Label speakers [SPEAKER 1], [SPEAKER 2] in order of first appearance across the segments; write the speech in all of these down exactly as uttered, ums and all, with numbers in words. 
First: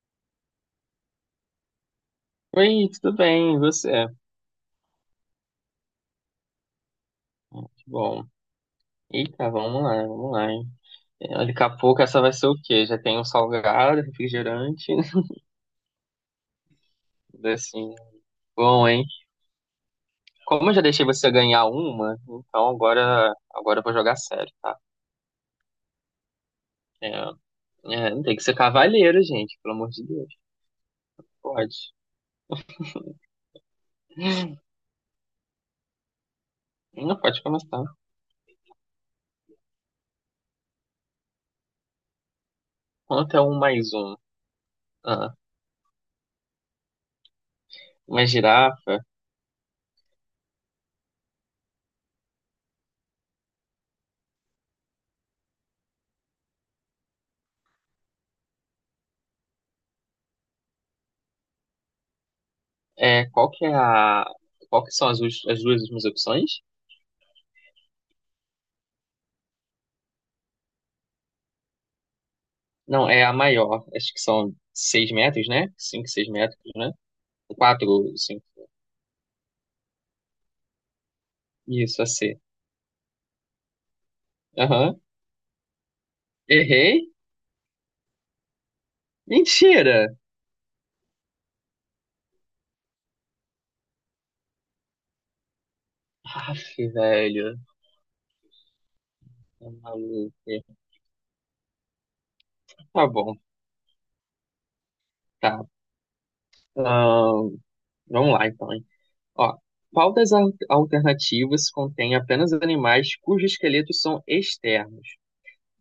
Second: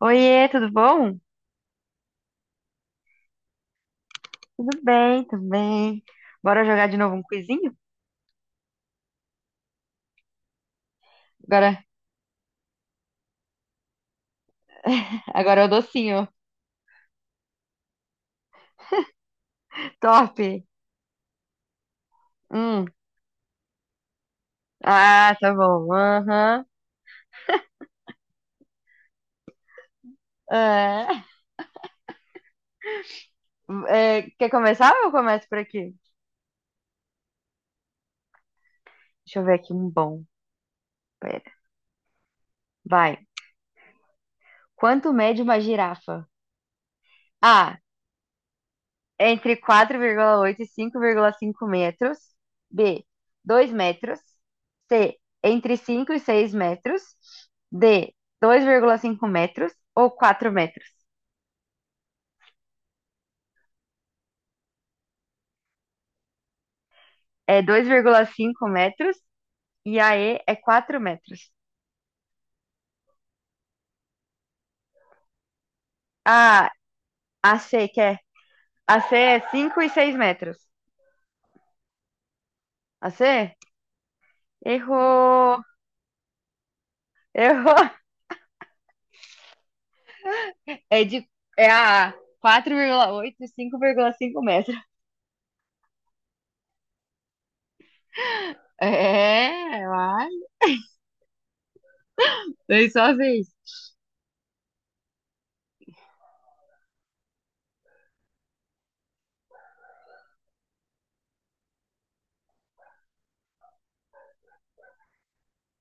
[SPEAKER 1] Oiê, tudo bom?
[SPEAKER 2] Oi, tudo bem? E você?
[SPEAKER 1] Tudo bem, tudo bem. Bora jogar de novo um quizinho?
[SPEAKER 2] Que bom! Eita, vamos lá, vamos lá, hein? É, olha, daqui a
[SPEAKER 1] Agora,
[SPEAKER 2] pouco essa vai ser o quê? Já tem um salgado, refrigerante,
[SPEAKER 1] agora é o docinho.
[SPEAKER 2] tudo assim, né? Bom, hein?
[SPEAKER 1] Top.
[SPEAKER 2] Como eu já deixei você ganhar uma, então
[SPEAKER 1] Hum.
[SPEAKER 2] agora, agora eu vou jogar sério, tá?
[SPEAKER 1] Ah, tá bom. Aham.
[SPEAKER 2] É, é, tem que ser cavaleiro, gente, pelo amor de Deus.
[SPEAKER 1] É.
[SPEAKER 2] Pode.
[SPEAKER 1] É, quer começar ou eu começo por aqui?
[SPEAKER 2] Não pode começar.
[SPEAKER 1] Deixa eu ver aqui um bom. Pera. Vai.
[SPEAKER 2] Quanto é um mais um?
[SPEAKER 1] Quanto
[SPEAKER 2] Ah,
[SPEAKER 1] mede uma girafa? A.
[SPEAKER 2] uma girafa.
[SPEAKER 1] Entre quatro vírgula oito e cinco vírgula cinco metros. B. Dois metros. C. Entre cinco e seis metros. D. Dois vírgula cinco metros ou quatro metros?
[SPEAKER 2] É, qual que é a. Qual que são as, us- as duas últimas opções?
[SPEAKER 1] É dois vírgula cinco metros e a E é quatro metros.
[SPEAKER 2] Não, é a maior. Acho que são seis metros, né? Cinco, seis metros,
[SPEAKER 1] A,
[SPEAKER 2] né?
[SPEAKER 1] a C,
[SPEAKER 2] Quatro,
[SPEAKER 1] que é?
[SPEAKER 2] cinco,
[SPEAKER 1] A C é cinco e seis metros.
[SPEAKER 2] isso, a C.
[SPEAKER 1] A C?
[SPEAKER 2] Aham.
[SPEAKER 1] Errou!
[SPEAKER 2] Errei?
[SPEAKER 1] Errou!
[SPEAKER 2] Mentira!
[SPEAKER 1] É de, É a A. Quatro vírgula oito e cinco vírgula cinco metros.
[SPEAKER 2] Aff, velho. Tá
[SPEAKER 1] É, vai.
[SPEAKER 2] maluco.
[SPEAKER 1] Foi
[SPEAKER 2] Tá
[SPEAKER 1] só
[SPEAKER 2] bom,
[SPEAKER 1] vez.
[SPEAKER 2] tá. Ahn, vamos lá, então, hein? Ó, qual das al- alternativas contém apenas animais cujos esqueletos são externos?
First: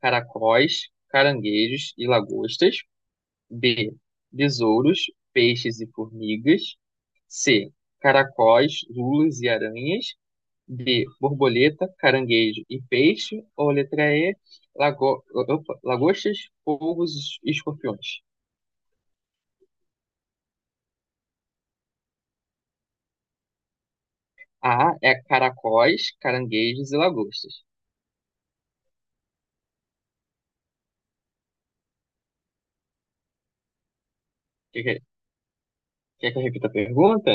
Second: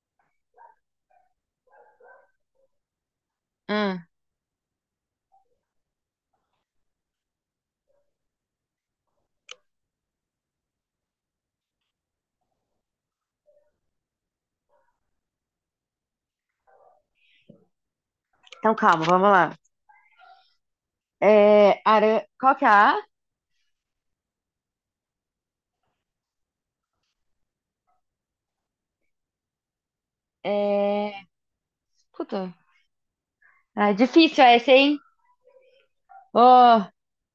[SPEAKER 2] Caracóis, caranguejos e lagostas. B.
[SPEAKER 1] Hum.
[SPEAKER 2] Besouros, peixes e formigas. C. Caracóis, lulas e aranhas. D. Borboleta, caranguejo e peixe. Ou letra E. Lago... opa, lagostas, polvos e escorpiões.
[SPEAKER 1] Então calma, vamos lá. É, ara... qual que é a A?
[SPEAKER 2] A. É caracóis, caranguejos e lagostas.
[SPEAKER 1] É... Puta. É difícil essa,
[SPEAKER 2] Quer
[SPEAKER 1] hein?
[SPEAKER 2] que, quer que eu repita a
[SPEAKER 1] Oh,
[SPEAKER 2] pergunta?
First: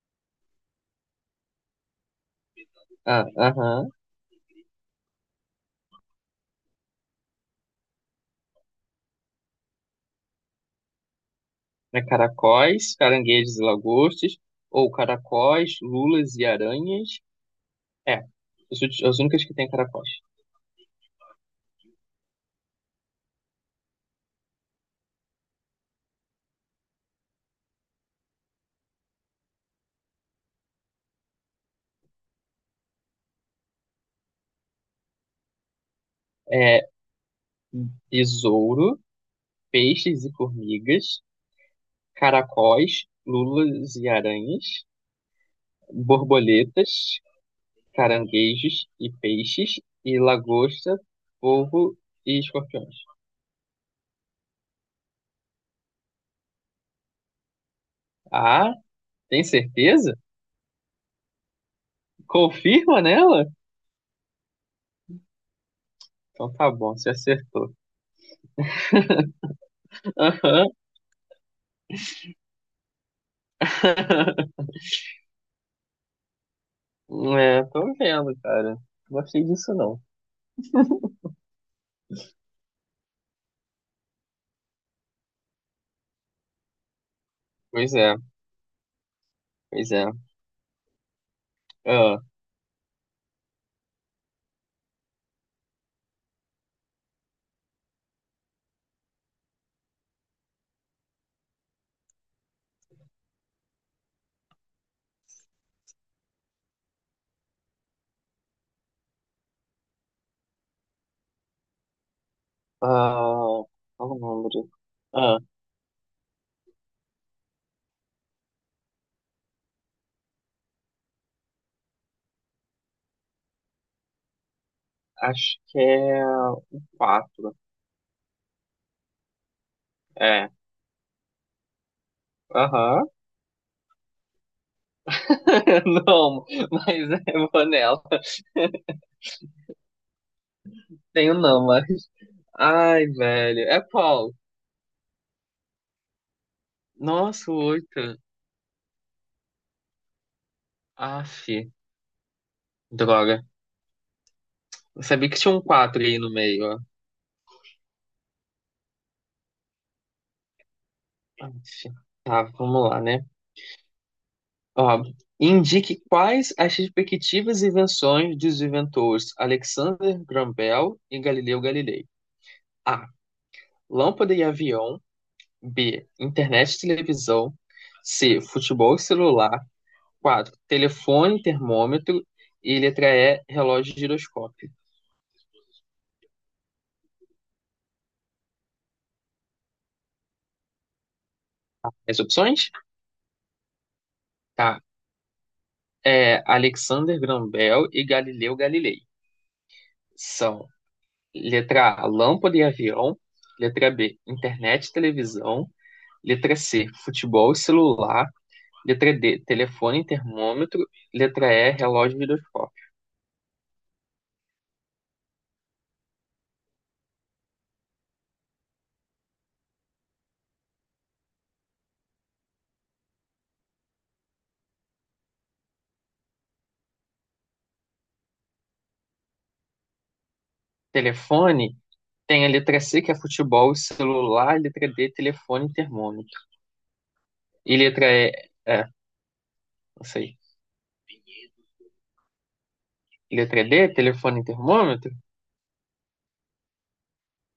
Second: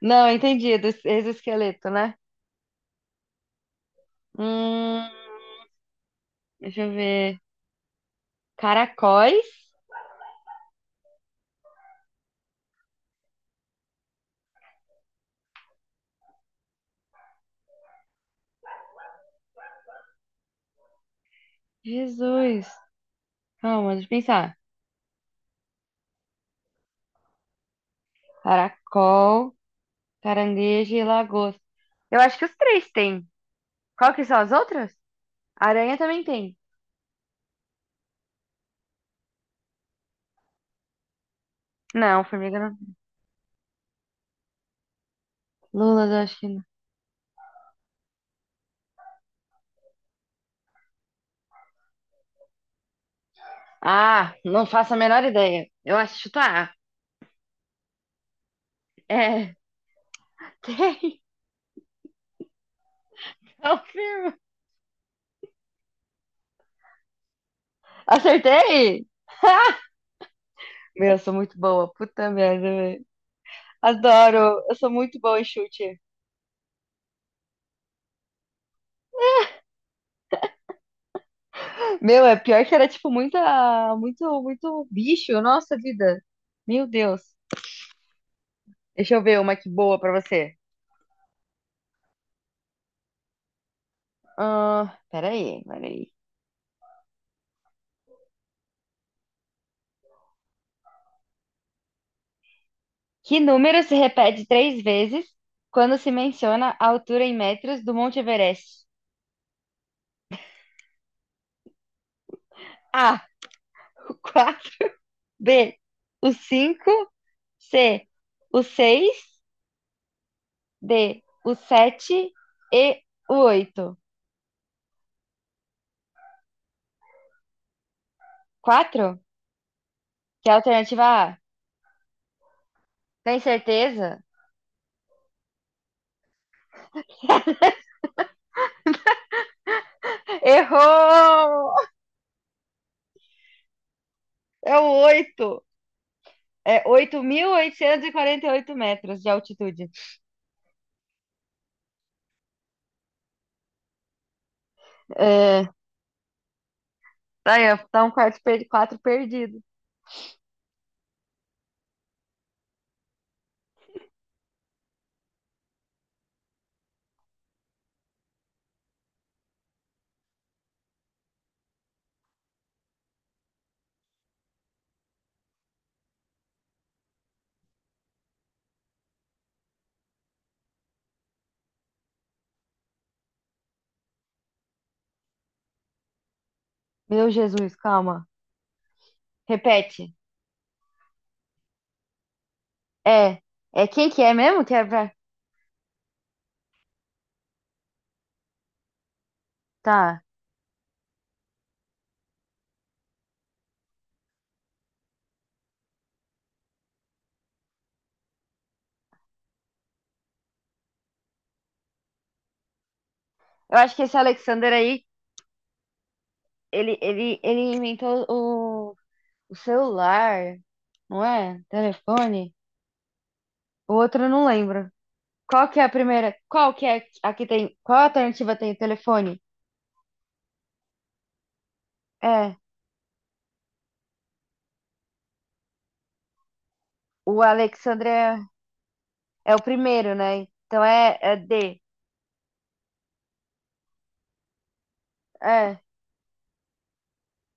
[SPEAKER 1] não, entendi. Do exoesqueleto, né?
[SPEAKER 2] Ah, aham.
[SPEAKER 1] Hum, Deixa eu ver. Caracóis?
[SPEAKER 2] É caracóis, caranguejos e lagostas. Ou caracóis, lulas e aranhas. É. As últi- as únicas que tem é caracóis.
[SPEAKER 1] Jesus. Calma, deixa eu pensar. Caracol, caranguejo e lagosta. Eu acho que os três têm. Qual que são as outras? Aranha também tem.
[SPEAKER 2] É besouro, peixes e formigas.
[SPEAKER 1] Não, formiga não.
[SPEAKER 2] Caracóis, lulas e aranhas,
[SPEAKER 1] Lula, eu acho que não.
[SPEAKER 2] borboletas, caranguejos e peixes, e lagosta, polvo e escorpiões.
[SPEAKER 1] Ah, não faço a menor ideia. Eu acho chutar.
[SPEAKER 2] Ah, tem
[SPEAKER 1] É,
[SPEAKER 2] certeza?
[SPEAKER 1] tem.
[SPEAKER 2] Confirma nela?
[SPEAKER 1] Confirmo.
[SPEAKER 2] Então tá bom, você acertou.
[SPEAKER 1] Acertei?
[SPEAKER 2] Aham.
[SPEAKER 1] Meu, eu sou muito boa. Puta merda, velho. Adoro. Eu sou muito boa em chute.
[SPEAKER 2] É, tô vendo, cara. Não gostei disso, não.
[SPEAKER 1] Meu, é pior que era tipo muita, muito, muito bicho, nossa vida. Meu Deus.
[SPEAKER 2] Pois é,
[SPEAKER 1] Deixa eu ver uma que
[SPEAKER 2] pois
[SPEAKER 1] boa
[SPEAKER 2] é.
[SPEAKER 1] pra você.
[SPEAKER 2] Ah,
[SPEAKER 1] Ah, peraí, peraí. Que número se repete três vezes quando se menciona a altura em metros do Monte Everest? A,
[SPEAKER 2] ah, qual
[SPEAKER 1] o
[SPEAKER 2] o número?
[SPEAKER 1] quatro.
[SPEAKER 2] Ah,
[SPEAKER 1] B, o cinco. C, o seis. D, o sete. E o oito.
[SPEAKER 2] acho que é o quatro.
[SPEAKER 1] Quatro? Que
[SPEAKER 2] É.
[SPEAKER 1] é a alternativa A.
[SPEAKER 2] Aham.
[SPEAKER 1] Tem certeza?
[SPEAKER 2] Não, mas é Vanella. Tenho não,
[SPEAKER 1] Errou!
[SPEAKER 2] mas. Ai, velho. É qual.
[SPEAKER 1] É o oito. É oito mil
[SPEAKER 2] Nossa, o
[SPEAKER 1] oitocentos e e
[SPEAKER 2] oito.
[SPEAKER 1] quarenta e oito metros de altitude.
[SPEAKER 2] Aff, droga. Eu sabia que tinha um
[SPEAKER 1] É,
[SPEAKER 2] quatro aí no meio, ó.
[SPEAKER 1] tá aí, ó, tá um quarto per- quatro perdido.
[SPEAKER 2] Aff. Tá, vamos lá, né? Ó, indique quais as respectivas invenções dos inventores Alexander Graham Bell e Galileu Galilei. A. Lâmpada e avião. B. Internet e televisão. C. Futebol e celular. Quatro, telefone, termômetro e letra E, relógio e giroscópio.
[SPEAKER 1] Meu Jesus, calma. Repete.
[SPEAKER 2] As opções?
[SPEAKER 1] É, é quem que é mesmo que
[SPEAKER 2] Tá.
[SPEAKER 1] é pra...
[SPEAKER 2] É Alexander Graham Bell e Galileu Galilei.
[SPEAKER 1] Tá.
[SPEAKER 2] São letra A, lâmpada e avião. Letra B, internet e televisão. Letra C, futebol e celular. Letra D, telefone e termômetro. Letra E, relógio e giroscópio.
[SPEAKER 1] Eu acho que esse Alexander aí, ele, ele, ele inventou o, o celular, não é? Telefone. O outro eu não lembro. Qual que é a primeira? Qual que é a que tem? Qual alternativa tem o telefone?
[SPEAKER 2] Telefone tem a
[SPEAKER 1] É,
[SPEAKER 2] letra C, que é futebol e celular. Letra D, telefone e termômetro.
[SPEAKER 1] o
[SPEAKER 2] E
[SPEAKER 1] Alexander
[SPEAKER 2] letra E,
[SPEAKER 1] é,
[SPEAKER 2] é,
[SPEAKER 1] é o
[SPEAKER 2] não
[SPEAKER 1] primeiro,
[SPEAKER 2] sei.
[SPEAKER 1] né? Então é, é D.
[SPEAKER 2] Letra D, telefone e termômetro?
[SPEAKER 1] É.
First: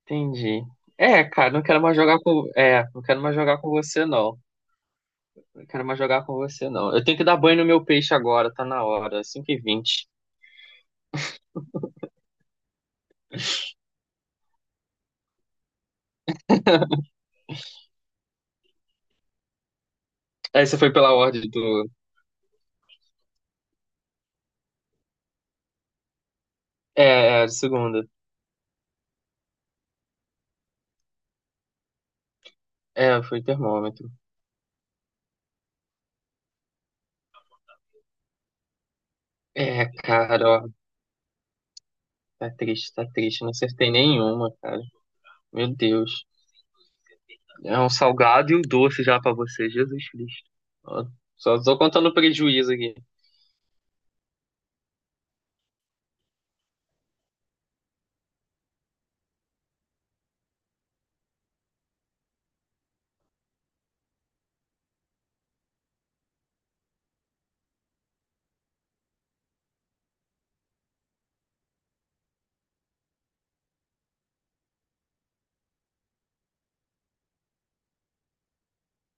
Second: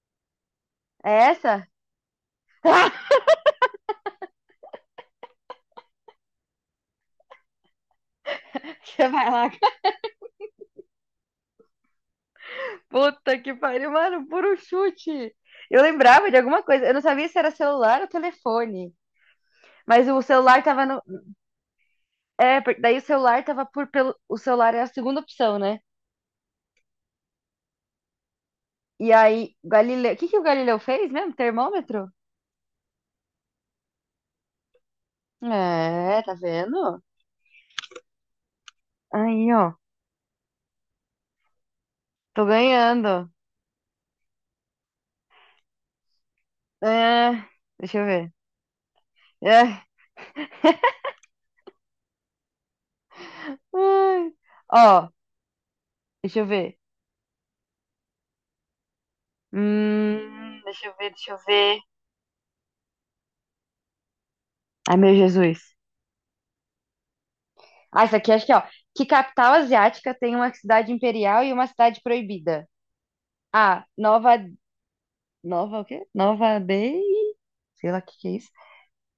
[SPEAKER 2] Entendi.
[SPEAKER 1] É
[SPEAKER 2] É, cara, não
[SPEAKER 1] essa?
[SPEAKER 2] quero mais jogar com. É, não quero mais jogar com você, não. Não quero mais jogar com você, não. Eu tenho que dar banho no meu peixe agora, tá na
[SPEAKER 1] Você
[SPEAKER 2] hora,
[SPEAKER 1] vai lá.
[SPEAKER 2] cinco e vinte e vinte.
[SPEAKER 1] Puta que pariu, mano, puro chute. Eu lembrava de alguma coisa. Eu não sabia se era celular ou telefone. Mas o celular
[SPEAKER 2] Essa
[SPEAKER 1] tava
[SPEAKER 2] foi
[SPEAKER 1] no.
[SPEAKER 2] pela ordem do.
[SPEAKER 1] É, porque daí o celular tava por. Pelo... O celular é a segunda opção, né?
[SPEAKER 2] É, é, segunda.
[SPEAKER 1] E aí, Galileu. O que que o Galileu fez mesmo? Termômetro?
[SPEAKER 2] É, foi termômetro.
[SPEAKER 1] É, tá vendo? Aí, ó.
[SPEAKER 2] É, cara, ó,
[SPEAKER 1] Tô
[SPEAKER 2] tá triste, tá
[SPEAKER 1] ganhando.
[SPEAKER 2] triste. Não acertei nenhuma, cara. Meu Deus.
[SPEAKER 1] É,
[SPEAKER 2] É um
[SPEAKER 1] deixa eu ver.
[SPEAKER 2] salgado e um doce já pra você,
[SPEAKER 1] É.
[SPEAKER 2] Jesus Cristo. Ó, só tô contando prejuízo aqui.
[SPEAKER 1] Ai. Ó, deixa eu ver. Hum, deixa eu ver, deixa eu ver. Ai, meu Jesus. Ah, isso aqui acho que, ó. Que capital asiática tem uma cidade imperial e uma cidade proibida? A. Nova. Nova o quê? Nova Bay. Sei lá o que que é isso.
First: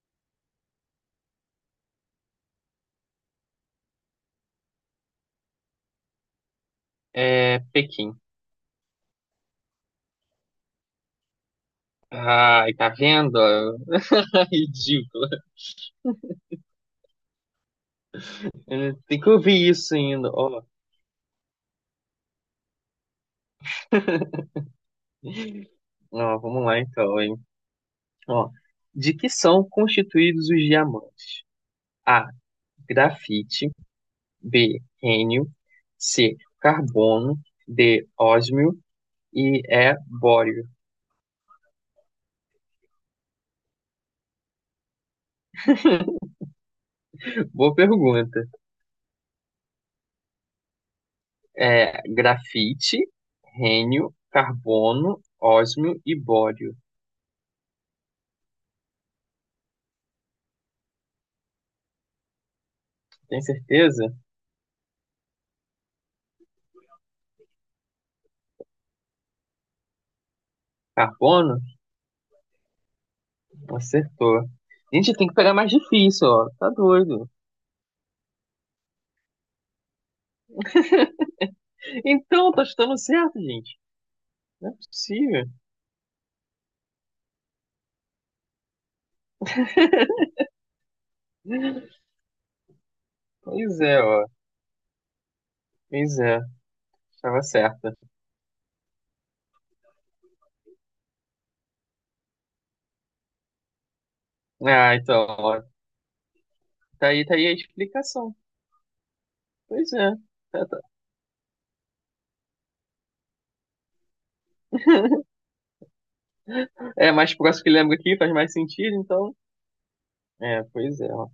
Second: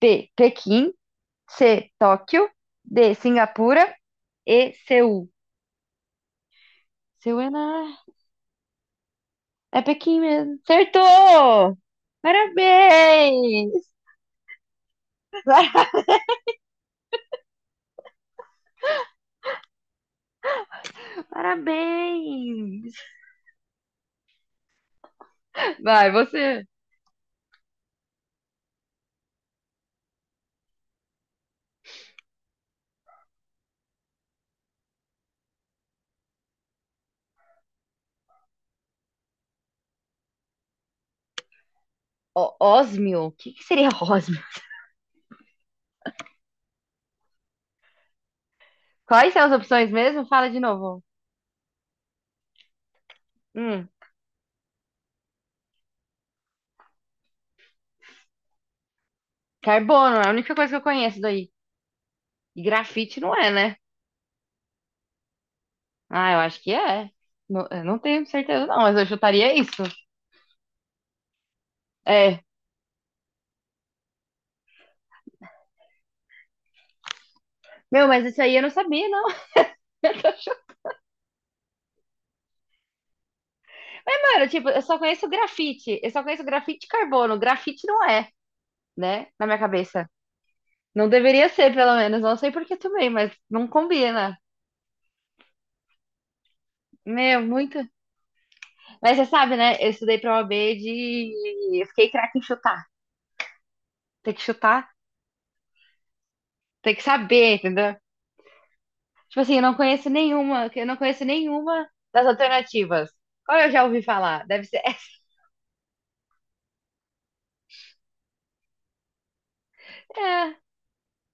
[SPEAKER 1] B. Pequim. C. Tóquio. D. Singapura. E. Seul. Seul é
[SPEAKER 2] É,
[SPEAKER 1] na.
[SPEAKER 2] Pequim.
[SPEAKER 1] É Pequim mesmo. Acertou!
[SPEAKER 2] Ai, tá vendo?
[SPEAKER 1] Parabéns!
[SPEAKER 2] Ridículo. Eh, tem que ouvir isso ainda. Ó,
[SPEAKER 1] Parabéns! Vai,
[SPEAKER 2] não,
[SPEAKER 1] você.
[SPEAKER 2] vamos lá então, hein? Ó, de que são constituídos os diamantes? A. Grafite. B. Rênio. C. Carbono. D. Ósmio. E E. Bório.
[SPEAKER 1] Ó, ósmio? O que que seria ósmio?
[SPEAKER 2] Boa pergunta.
[SPEAKER 1] Quais são as opções mesmo? Fala de novo.
[SPEAKER 2] É, grafite,
[SPEAKER 1] Hum,
[SPEAKER 2] rênio, carbono, ósmio e bório.
[SPEAKER 1] Carbono, é a única coisa que eu conheço daí. E grafite não
[SPEAKER 2] Tem
[SPEAKER 1] é, né?
[SPEAKER 2] certeza?
[SPEAKER 1] Ah, eu acho que é. Não, eu não tenho certeza, não, mas eu chutaria isso.
[SPEAKER 2] Carbono?
[SPEAKER 1] É.
[SPEAKER 2] Acertou. Gente, tem que pegar mais difícil, ó. Tá doido.
[SPEAKER 1] Meu, mas isso aí eu não sabia, não.
[SPEAKER 2] Então, tá chutando certo, gente.
[SPEAKER 1] Mano, tipo,
[SPEAKER 2] Não é
[SPEAKER 1] eu só conheço
[SPEAKER 2] possível.
[SPEAKER 1] grafite. Eu só conheço grafite de carbono. Grafite não é, né? Na minha cabeça. Não deveria ser, pelo menos. Não sei por que também, mas não
[SPEAKER 2] Pois é, ó.
[SPEAKER 1] combina.
[SPEAKER 2] Pois é. Estava
[SPEAKER 1] Meu, muito.
[SPEAKER 2] certa.
[SPEAKER 1] Mas você sabe, né? Eu estudei pra O A B de. Eu fiquei craque em chutar. Tem que chutar,
[SPEAKER 2] Ah, então, ó.
[SPEAKER 1] tem que
[SPEAKER 2] Tá aí, tá aí a
[SPEAKER 1] saber, entendeu?
[SPEAKER 2] explicação.
[SPEAKER 1] Tipo assim, eu não
[SPEAKER 2] Pois
[SPEAKER 1] conheço
[SPEAKER 2] é. Tá,
[SPEAKER 1] nenhuma.
[SPEAKER 2] tá.
[SPEAKER 1] Eu não conheço nenhuma das alternativas. Qual eu já ouvi falar? Deve ser
[SPEAKER 2] É mais próximo que lembro aqui, faz mais sentido, então.
[SPEAKER 1] É.
[SPEAKER 2] É, pois é, ó.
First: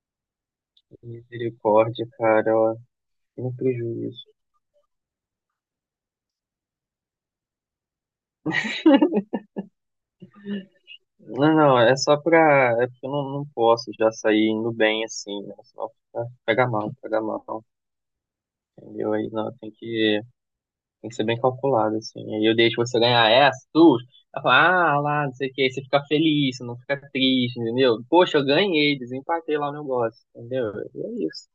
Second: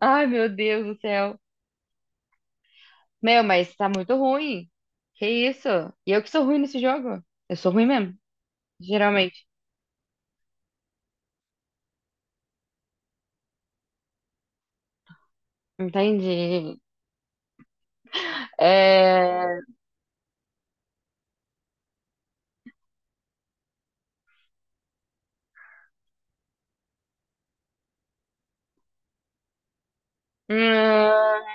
[SPEAKER 1] Ai, meu Deus do céu.
[SPEAKER 2] Misericórdia, cara, ó. Que
[SPEAKER 1] Meu, mas tá muito
[SPEAKER 2] prejuízo.
[SPEAKER 1] ruim. Que isso? E eu que sou ruim nesse jogo. Eu sou ruim mesmo, geralmente.
[SPEAKER 2] Não, não, é só pra. É porque eu não, não posso já sair indo bem assim, né? Senão fica- pega
[SPEAKER 1] Entendi.
[SPEAKER 2] mal, pega mal, entendeu? Aí não,
[SPEAKER 1] É...
[SPEAKER 2] tem que. Tem que ser bem calculado, assim. Aí eu deixo você ganhar essa, duas. Ela fala, ah, lá, não sei o que. Aí você fica feliz, você não fica triste, entendeu? Poxa, eu ganhei, desempatei lá o negócio, entendeu? E é
[SPEAKER 1] hum,
[SPEAKER 2] isso.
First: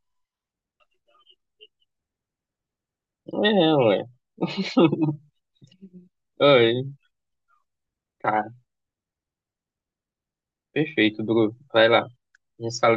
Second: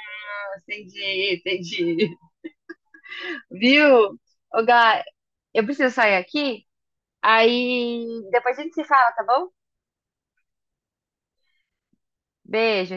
[SPEAKER 1] Entendi, entendi.
[SPEAKER 2] É, ué.
[SPEAKER 1] Viu? Ô, Gá, eu preciso sair aqui.
[SPEAKER 2] Oi,
[SPEAKER 1] Aí
[SPEAKER 2] tá.
[SPEAKER 1] depois a gente se fala, tá bom?
[SPEAKER 2] Perfeito, Bru. Vai lá. A gente se fala
[SPEAKER 1] Beijo.